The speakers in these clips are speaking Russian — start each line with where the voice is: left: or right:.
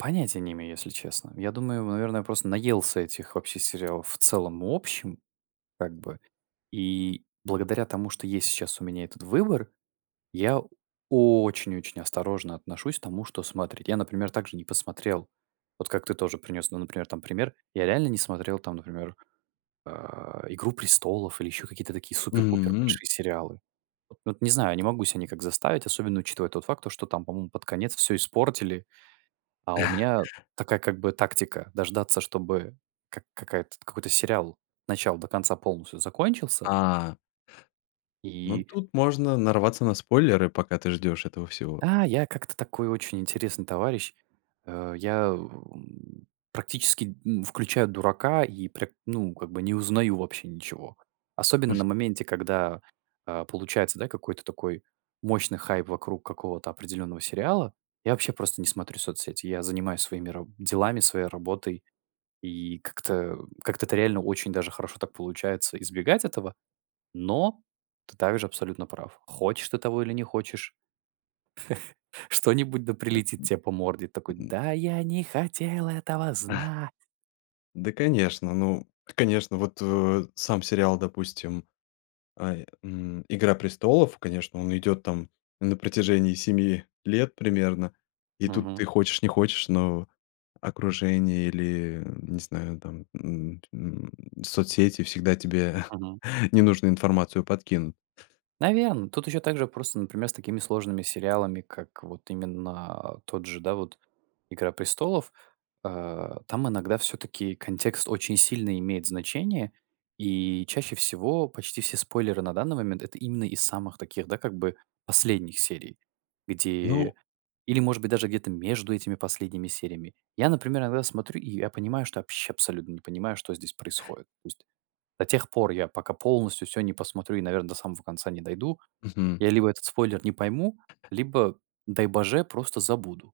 right: Понятия не имею, если честно. Я думаю, ему, наверное, просто наелся этих вообще сериалов в целом и общем, как бы. И благодаря тому, что есть щас у меня этот выбор, я очень, очень осторожно отношусь к тому, что смотреть. Я, например, также не посмотрел, вот как ты тоже принес, ну, например, там пример. Я реально не смотрел там, например, а, "Игру престолов" или ещё какие-то такие супер-пупер
left: Мгм.
right: большие сериалы. Вот, ну, не знаю, я не могу ся никак заставить, особенно учитывая тот факт, что там, по-моему, под конец всё испортили. А у меня такая, как бы, тактика- дождаться, чтобы как какая-то какой-то сериал с начала до конца полностью закончился
left: А ну,
right: И
left: тут можно нарваться на спойлеры, пока ты ждешь этого всего.
right: А, я как-то такой очень интересный товарищ, э. Я, у, практически, м, включаю дурака и пря ну, как бы, не узнаю вообще ничего. Особенно на моменте, когда, а, получается, да, какой-то такой мощный хайп вокруг какого-то определенного сериала. Я вообще просто не смотрю соцсети. Я занимаюсь своими раб делами, своей работой. И как-то, как-то- это реально очень даже хорошо так получается избегать этого. Но ты также абсолютно прав: хочешь ты того или не хочешь, что-нибудь да
left: Э.
right: прилетит те по морде. Такой:
left: М. Мгм.
right: "Да я не хотел этого знать".
left: Да, конечно, ну, конечно, вот в, э, сам сериал, допустим, ай, м, "Игра престолов", конечно, он идёт там на протяжении 7 лет примерно, и тут ты
right: Мгм.
left: хочешь не хочешь, но окружение или, не знаю, там, м, м, соцсети всегда тебе
right: Мгм.
left: ненужную информацию подкинут.
right: Наверно, тут ещё также просто, например, с такими сложными сериалами, как, вот именно, а, тот же, да, вот "Игра престолов", а, там иногда всё-таки контекст очень сильно имеет значение. И чаще всего почти все спойлеры на данный момент- это именно из самых таких, да, как бы последних серий,
left: Ну.
right: где или, может быть, даже где-то между этими последними сериями. Я, например, иногда смотрю, и я понимаю, что вообще абсолютно не понимаю, что здесь происходит. То есть до тех пор, я пока полностью всё не посмотрю и, наверное, до самого конца не дойду,
left: Мгм.
right: я либо этот спойлер не пойму, либо, дай боже, просто забуду.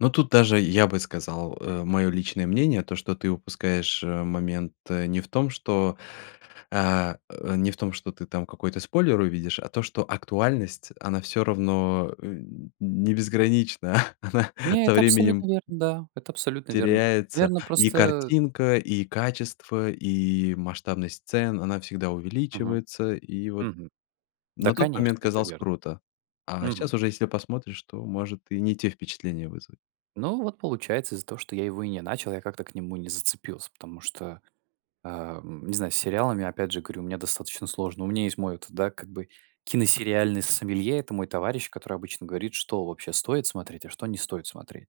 left: Ну, тут даже я бы сказал, э, моё личное мнение, то, что ты упускаешь, э, момент не в том, что, а, э, не в том ты там какой-то спойлер увидишь, а то, что актуальность, она всё равно, э, не безгранична, она
right: Не,
left: со
right: это абсолютно
left: временем
right: верно, да, это абсолютно верно.
left: теряется
right: Наверно,
left: и
right: просто
left: картинка, и качество, и масштабность сцен, она всегда
right: Мгм,
left: увеличивается. И вот
right: мгм. Да,
left: на тот
right: конечно,
left: момент
right: это
left: казалось
right: верно,
left: круто, а щас
right: мгм.
left: уже, если посмотришь, то может и не те впечатления вызвать.
right: Ну, вот получается, из-за того, что я его и не начал, я как-то к нему не зацепился, потому что, а, м, не знаю, с сериалами, опять же, говорю, мне достаточно сложно. У меня есть мой, вот, да, как бы, киносериальный сомелье, это мой товарищ, который обычно говорит, что вообще стоит смотреть, а что не стоит смотреть.